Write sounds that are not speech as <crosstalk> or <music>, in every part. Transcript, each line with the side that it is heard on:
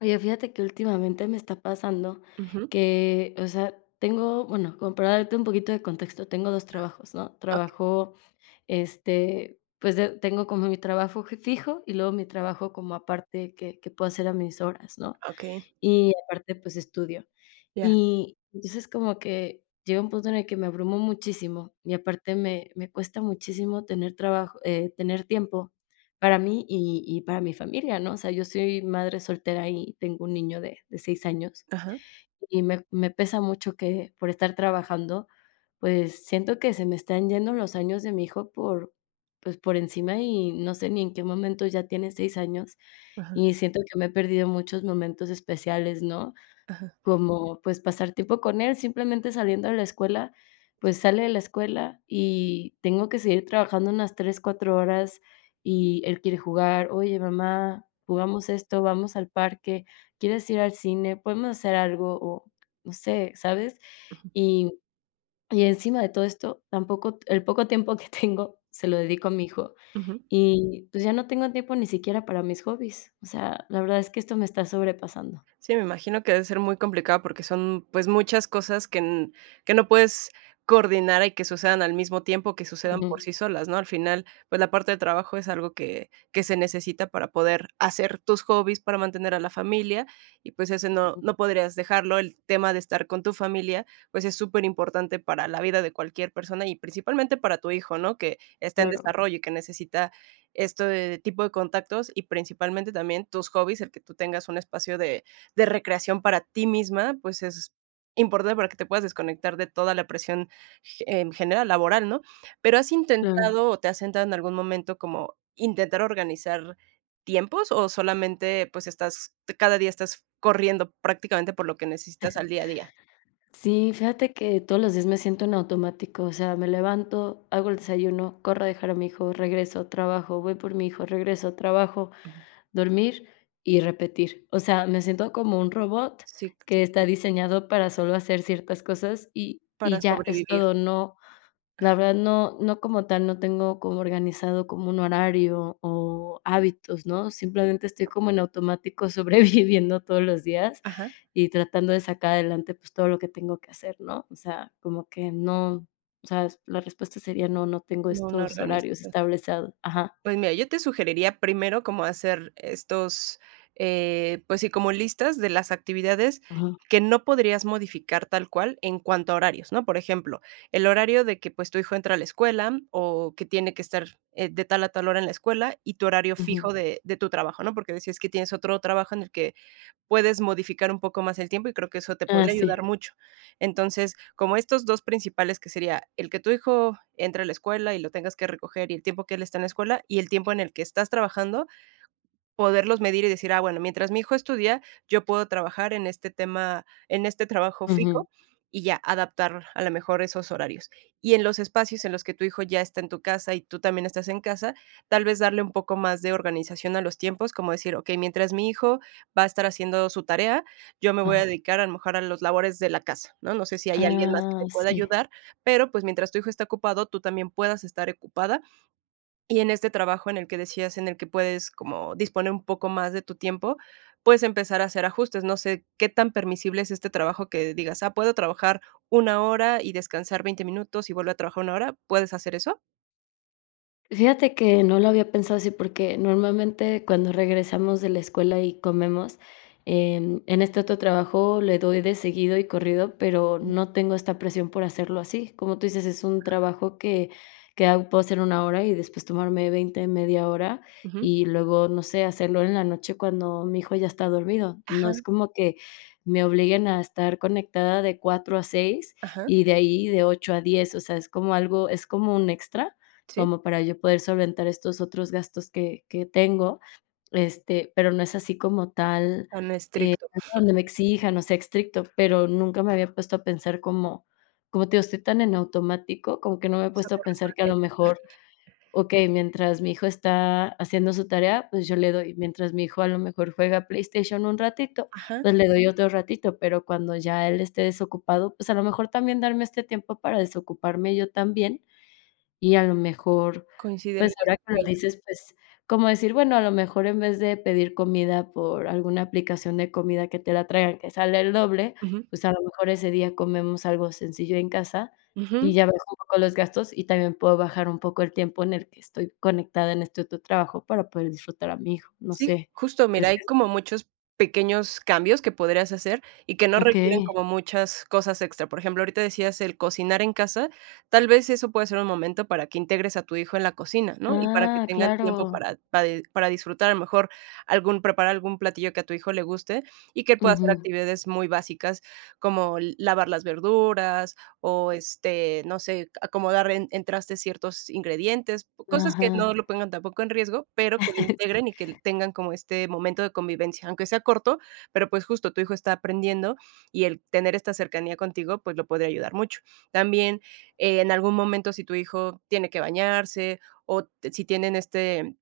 left: Oye, fíjate que últimamente me está pasando
right: Ujú.
left: que, o sea, tengo, bueno, como para darte un poquito de contexto, tengo 2 trabajos, ¿no?
right: Okey,
left: Trabajo, este, pues, de tengo como mi trabajo je fijo y luego mi trabajo como aparte que puedo hacer a mis horas, ¿no?
right: okey.
left: Y aparte, pues, estudio.
right: Ya.
left: Y entonces como que llega un punto en el que me abrumo muchísimo y aparte me cuesta muchísimo tener trabajo, tener tiempo para mí y para mi familia, ¿no? O sea, yo soy madre soltera y tengo un niño de 6 años.
right: Ajá,
left: Y me pesa mucho que por estar trabajando, pues, siento que se me están yendo los años de mi hijo por, pues, por encima y no sé ni en qué momento, ya tiene 6 años,
right: ajá,
left: y siento que me he perdido muchos momentos especiales, ¿no?
right: ajá.
left: Como, pues, pasar tiempo con él, simplemente saliendo de la escuela, pues, sale de la escuela y tengo que seguir trabajando unas 3 4 horas, y él quiere jugar: "Oye, mamá, jugamos esto, vamos al parque, ¿quieres ir al cine? Podemos hacer algo", o no sé, ¿sabes? Y y encima de todo esto, tampoco el poco tiempo que <laughs> tengo se lo dedico a mi hijo,
right: Ujú.
left: y, pues, ya no tengo tiempo ni siquiera para mis hobbies. O sea, la verdad es que esto me está sobrepasando.
right: Sí, me imagino que debe ser muy complicado porque son, pues, muchas cosas que n que no puedes coordinar y que sucedan al mismo tiempo, que sucedan por
left: Ujú,
right: sí solas, ¿no? Al final, pues, la parte de trabajo es algo que se necesita para poder hacer tus hobbies, para mantener a la familia y, pues, ese no
left: mm,
right: no podrías dejarlo. El tema de estar con tu familia, pues, es súper importante para la vida de cualquier persona y principalmente para tu hijo, ¿no? Que está en
left: claro,
right: desarrollo y que necesita este tipo de contactos y principalmente también tus hobbies, el que tú tengas un espacio de recreación para ti misma, pues es importante para que te puedas desconectar de toda la presión en general laboral, ¿no? Pero ¿has
left: claro.
right: intentado o te has sentado en algún momento como intentar organizar tiempos o solamente pues estás, cada día estás corriendo prácticamente por lo que necesitas al día a día?
left: Sí, fíjate que todos los días me siento en automático, o sea, me levanto, hago el desayuno, corro a dejar a mi hijo, regreso, trabajo, voy por mi hijo, regreso, trabajo,
right: Ujú.
left: dormir y repetir. O sea, me siento como un robot
right: Sí,
left: que está diseñado para solo hacer ciertas cosas y,
right: para
left: ya es
right: sobrevivir.
left: todo, no, la verdad no como tal, no tengo como organizado como un horario o hábitos, ¿no? Simplemente estoy como en automático <laughs> sobreviviendo todos los días
right: Ajá,
left: y tratando de sacar adelante, pues, todo lo que tengo que hacer, ¿no? O sea, como que no, o sea, la respuesta sería no, no tengo
right: no una
left: estos horarios
right: organización.
left: establecidos. Ajá,
right: Pues mira, yo te sugeriría primero como hacer pues sí, como listas de las actividades
left: ajá,
right: que no podrías modificar tal cual en cuanto a horarios, ¿no? Por ejemplo, el horario de que pues tu hijo entra a la escuela o que tiene que estar de tal a tal hora en la escuela y tu horario
left: ujú.
right: fijo de tu trabajo, ¿no? Porque decías que tienes otro trabajo en el que puedes modificar un poco más el tiempo y creo que eso te
left: Ah,
right: podría ayudar
left: sí,
right: mucho. Entonces, como estos 2 principales, que sería el que tu hijo entre a la escuela y lo tengas que recoger y el tiempo que él está en la escuela y el tiempo en el que estás trabajando, poderlos medir y decir: "Ah, bueno, mientras mi hijo estudia, yo puedo trabajar en este tema en este trabajo
left: ujú,
right: fijo", y ya, adaptar a lo mejor esos horarios. Y en los espacios en los que tu hijo ya está en tu casa y tú también estás en casa, tal vez darle un poco más de organización a los tiempos, como decir: "Ok, mientras mi hijo va a estar haciendo su tarea, yo me voy a
left: ajá.
right: dedicar a lo mejor a los labores de la casa", ¿no? No sé si hay alguien más que
left: Ah,
right: te pueda
left: sí.
right: ayudar, pero, pues, mientras tu hijo está ocupado, tú también puedas estar ocupada y en este trabajo en el que decías, en el que puedes como disponer un poco más de tu tiempo, puedes empezar a hacer ajustes. No sé, ¿qué tan permisible es este trabajo que digas, ah, puedo trabajar una hora y descansar 20 minutos y vuelvo a trabajar una hora? ¿Puedes hacer eso?
left: Fíjate que no lo había pensado así, porque normalmente cuando regresamos de la escuela y comemos, en este otro trabajo le doy de seguido y corrido, pero no tengo esta presión por hacerlo así. Como tú dices, es un trabajo que, puedo hacer 1 hora y después tomarme 20 media hora
right: Ujú.
left: y luego, no sé, hacerlo en la noche cuando mi hijo ya está dormido. No
right: Ajá,
left: es como que me obliguen a estar conectada de 4 a 6
right: ajá,
left: y de ahí de 8 a 10. O sea, es como algo, es como un extra
right: sí,
left: como para yo poder solventar estos otros gastos que tengo, este, pero no es así como tal
right: tan estricto,
left: donde me exijan, o sea, estricto, pero nunca me había puesto a pensar como como te digo, estoy tan en automático, como que no me he
right: solo
left: puesto a pensar que a lo
right: resolviendo.
left: mejor, okey, mientras mi hijo está haciendo su tarea, pues yo le doy, mientras mi hijo a lo mejor juega PlayStation un ratito,
right: Ajá,
left: pues le doy otro ratito, pero cuando ya él esté desocupado, pues a lo mejor también darme este tiempo para desocuparme yo también y a lo mejor,
right: coinciden
left: pues,
right: las
left: ahora que lo
right: actividades.
left: dices, pues, como decir, bueno, a lo mejor en vez de pedir comida por alguna aplicación de comida que te la traigan, que sale el doble,
right: Ujú,
left: pues, a lo mejor ese día comemos algo sencillo en casa y
right: ujú.
left: ya bajo un poco los gastos y también puedo bajar un poco el tiempo en el que estoy conectada en este otro trabajo para poder disfrutar a mi hijo, no
right: Sí,
left: sé,
right: justo, mira,
left: ¿crees que
right: hay como muchos pequeños cambios que podrías hacer y que no requieren
left: Okey?
right: como muchas cosas extra. Por ejemplo, ahorita decías el cocinar en casa, tal vez eso puede ser un momento para que integres a tu hijo en la cocina, ¿no? Y para que
left: Ah,
right: tengan tiempo
left: claro.
right: para disfrutar a lo mejor algún, preparar algún platillo que a tu hijo le guste y que él pueda hacer
left: Ujú.
right: actividades muy básicas como lavar las verduras o, este, no sé, acomodar en trastes ciertos ingredientes, cosas que
left: Ajá.
right: no lo pongan tampoco en riesgo, pero que lo
left: <laughs> Sí.
right: integren y que tengan como este momento de convivencia, aunque sea corto, pero, pues, justo tu hijo está aprendiendo y el tener esta cercanía contigo, pues, lo podría ayudar mucho. También, en algún momento, si tu hijo tiene que bañarse o si tienen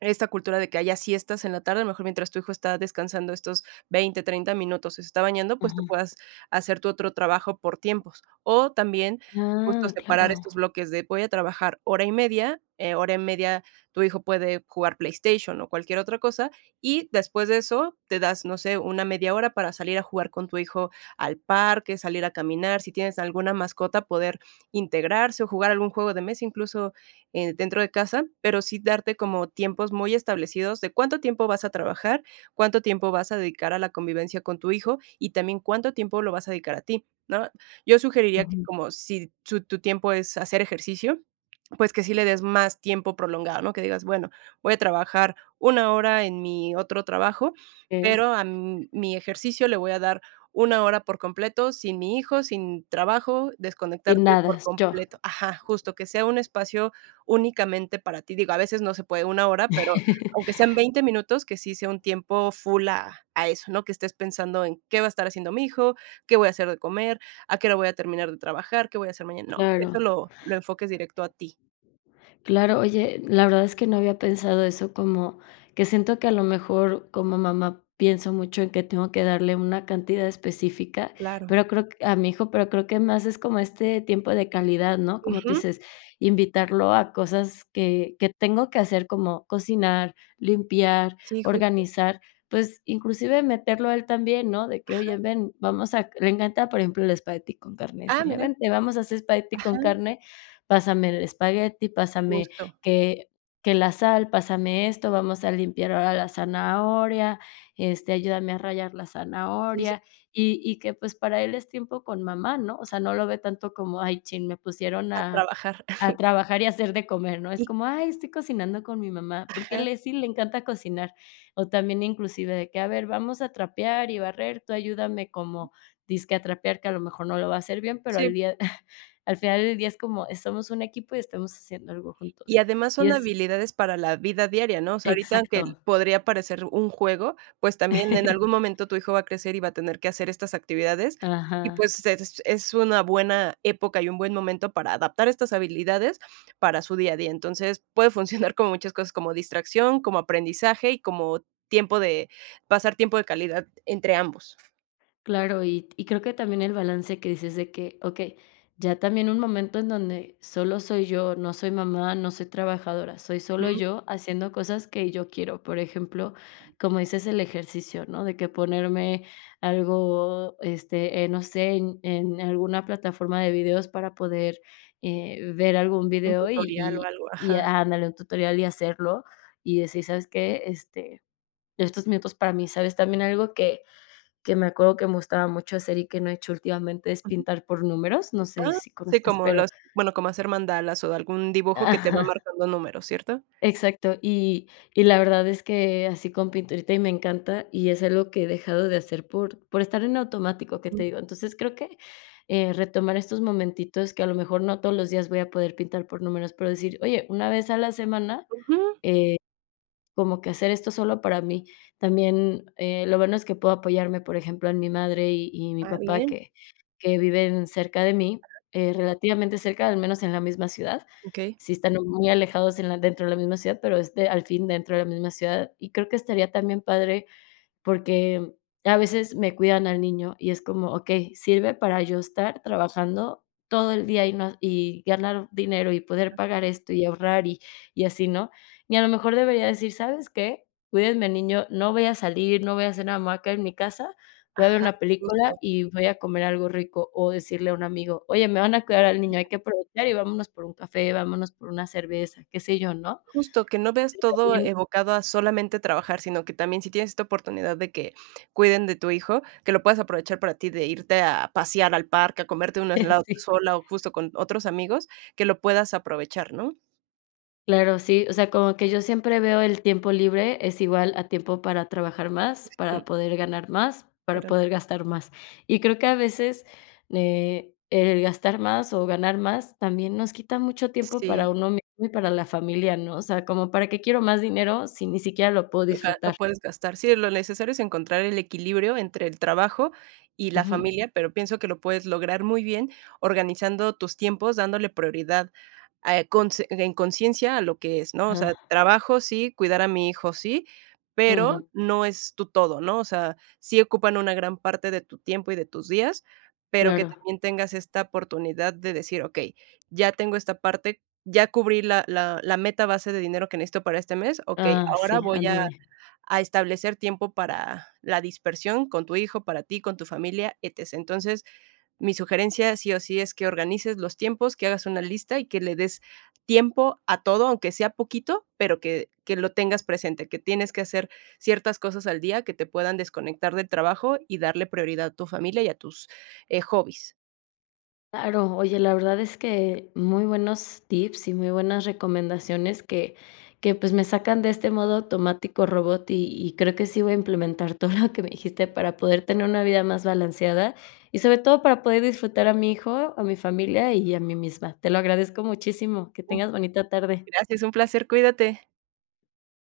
right: esta cultura de que haya siestas en la tarde, a lo mejor mientras tu hijo está descansando estos 20 30 minutos, se está bañando, pues,
left: Ajá.
right: tú puedas hacer tu otro trabajo por tiempos. O también justo
left: Ah,
right: separar
left: claro.
right: estos bloques de voy a trabajar hora y media tu hijo puede jugar PlayStation o cualquier otra cosa, y después de eso te das, no sé, una media hora para salir a jugar con tu hijo al parque, salir a caminar, si tienes alguna mascota, poder integrarse o jugar algún juego de mesa incluso dentro de casa, pero sí darte como tiempos muy establecidos de cuánto tiempo vas a trabajar, cuánto tiempo vas a dedicar a la convivencia con tu hijo y también cuánto tiempo lo vas a dedicar a ti, ¿no? Yo sugeriría que
left: Ujú.
right: como si su tu tiempo es hacer ejercicio, pues que sí le des más tiempo prolongado, ¿no? Que digas, bueno, voy a trabajar una hora en mi otro trabajo,
left: Okey.
right: pero a m mi ejercicio le voy a dar una hora por completo, sin mi hijo, sin trabajo,
left: Sin
right: desconectarte
left: nada,
right: por
left: yo.
right: completo. Ajá, justo, que sea un espacio únicamente para ti. Digo, a veces no se puede una hora, pero aunque
left: <laughs>
right: sean 20 minutos, que sí sea un tiempo full a eso, ¿no? Que estés pensando en qué va a estar haciendo mi hijo, qué voy a hacer de comer, a qué hora voy a terminar de trabajar, qué voy a hacer mañana. No, eso
left: Claro,
right: lo enfoques directo a ti.
left: claro. Oye, la verdad es que no había pensado eso, como que siento que a lo mejor como mamá pienso mucho en que tengo que darle una cantidad específica,
right: Claro.
left: pero creo que a mi hijo, pero creo que más es como este tiempo de calidad, ¿no? Como tú
right: Ujú.
left: dices, invitarlo a cosas que tengo que hacer, como cocinar, limpiar,
right: Sí, justo.
left: organizar, pues, inclusive meterlo a él también, ¿no? De que:
right: Ajá.
left: "Oye, ven, vamos a" le encanta, por ejemplo, el espagueti con carne,
right: Ah,
left: decirle:
right: mira.
left: "Vente, vamos a hacer espagueti con
right: Ajá,
left: carne". Pásame el espagueti, pásame
right: justo.
left: que que la sal, pásame esto, vamos a limpiar ahora la zanahoria, este, ayúdame a rallar la
right: Sí, sí,
left: zanahoria, y que, pues, para él es tiempo con mamá, ¿no? O sea, no lo ve tanto como: "Ay, chin, me pusieron
right: a trabajar. <laughs>
left: a trabajar y hacer de comer, ¿no? Es
right: Y
left: como: "Ay, estoy cocinando con mi mamá", porque
right: ajá,
left: Leslie le encanta cocinar. O también inclusive de que: "A ver, vamos a trapear y barrer, tú ayúdame como dizque a trapear", que a lo mejor no lo va a hacer bien, pero al
right: sí.
left: día <laughs> al final del día es como somos un equipo y estamos haciendo algo
right: Y
left: juntos.
right: además
left: Y
right: son
left: es
right: habilidades para la vida diaria, ¿no? O sea, ahorita aunque
left: exacto.
right: podría parecer un juego, pues también en algún
left: <laughs>
right: momento tu hijo va a crecer y va a tener que hacer estas actividades,
left: Ajá.
right: y pues es una buena época y un buen momento para adaptar estas habilidades para su día a día. Entonces, puede <laughs> funcionar como muchas cosas, como distracción, como aprendizaje y como tiempo de pasar tiempo de calidad entre ambos.
left: Claro, y creo que también el balance que dices de que, okey, ya también un momento en donde solo soy yo, no soy mamá, no soy trabajadora, soy solo yo haciendo cosas que yo quiero. Por ejemplo, como dices, el ejercicio, ¿no? De que ponerme algo, este, no sé, en alguna plataforma de videos para poder, ver algún
right: Un
left: video y
right: tutorial o
left: y
right: algo, ajá.
left: ah, ándale, un tutorial y hacerlo, y decir: "¿Sabes qué? Este, estos minutos para mí", ¿sabes? También algo que me acuerdo que me gustaba mucho hacer y que no he hecho últimamente es
right: Ujú.
left: pintar por números, no sé
right: Ah,
left: si
right: sí,
left: conozcas,
right: como
left: pero
right: los como hacer mandalas o algún dibujo que te va
left: ajá,
right: marcando números, ¿cierto?
left: exacto. Y la verdad es que así con pinturita y me encanta, y es algo que he dejado de hacer por estar en automático, que te
right: Ujú,
left: digo. Entonces, creo que, retomar estos momentitos que a lo mejor no todos los días voy a poder pintar por números, pero decir: "Oye, una vez a la semana,
right: ujú.
left: eh" Como que hacer esto solo para mí. También, lo bueno es que puedo apoyarme, por ejemplo, en mi madre y mi
right: Ah,
left: papá,
right: bien,
left: que viven cerca de mí, relativamente cerca, al menos en la misma ciudad.
right: okey.
left: Sí están muy alejados en la dentro de la misma ciudad, pero, es de al fin dentro de la misma ciudad. Y creo que estaría también padre porque a veces me cuidan al niño y es como, okey, sirve para yo estar trabajando todo el día y no y ganar dinero y poder pagar esto y ahorrar y así, ¿no? Y a lo mejor debería decir: "¿Sabes qué? Cuídenme al niño, no voy a salir, no voy a hacer una hamaca en mi casa, voy a ver
right: Ajá,
left: una película
right: justo.
left: y voy a comer algo rico", o decirle a un amigo: "Oye, me van a cuidar al niño, hay que aprovechar y vámonos por un café, vámonos por una cerveza", qué sé yo, ¿no?
right: Justo, que no veas todo
left: También
right: evocado a solamente trabajar, sino que también si tienes esta oportunidad de que cuiden de tu hijo, que lo puedas aprovechar para ti, de irte a pasear al parque, a comerte un helado tú
left: <laughs> sí.
right: sola o justo con otros amigos, que lo puedas aprovechar, ¿no?
left: Claro, sí, o sea, como que yo siempre veo el tiempo libre es igual a tiempo para trabajar más, para
right: Ujú,
left: poder ganar más, para
right: pero
left: poder gastar más. Y creo que a veces, el gastar más o ganar más también nos quita mucho tiempo para
right: sí.
left: uno mismo y para la familia, ¿no? O sea, como, ¿para qué quiero más dinero si ni siquiera lo puedo disfrutar?
right: Lo puedes gastar. Sí, lo necesario es encontrar el equilibrio entre el trabajo y la
left: Ujú,
right: familia, pero pienso que lo puedes lograr muy bien organizando tus tiempos, dándole prioridad, conse en conciencia a lo que es, ¿no? O sea,
left: ajá,
right: trabajo sí, cuidar a mi hijo sí, pero
left: ujú,
right: no es tu todo, ¿no? O sea, sí ocupan una gran parte de tu tiempo y de tus días, pero que
left: claro.
right: también tengas esta oportunidad de decir: "Okey, ya tengo esta parte, ya cubrí la meta base de dinero que necesito para este mes, okey,
left: Ah, sí,
right: ahora voy a
left: ándale.
right: a establecer tiempo para la dispersión con tu hijo, para ti, con tu familia, etc. Entonces, mi sugerencia sí o sí es que organices los tiempos, que hagas una lista y que le des tiempo a todo, aunque sea poquito, pero que lo tengas presente, que tienes que hacer ciertas cosas al día que te puedan desconectar del trabajo y darle prioridad a tu familia y a tus hobbies.
left: Claro, oye, la verdad es que muy buenos tips y muy buenas recomendaciones que pues me sacan de este modo automático robot y creo que sí voy a implementar <laughs> todo lo que me dijiste para poder tener una vida más balanceada y sobre todo para poder disfrutar a mi hijo, a mi familia y a mí misma. Te lo agradezco muchísimo. Que tengas bonita tarde.
right: Gracias, un placer, cuídate."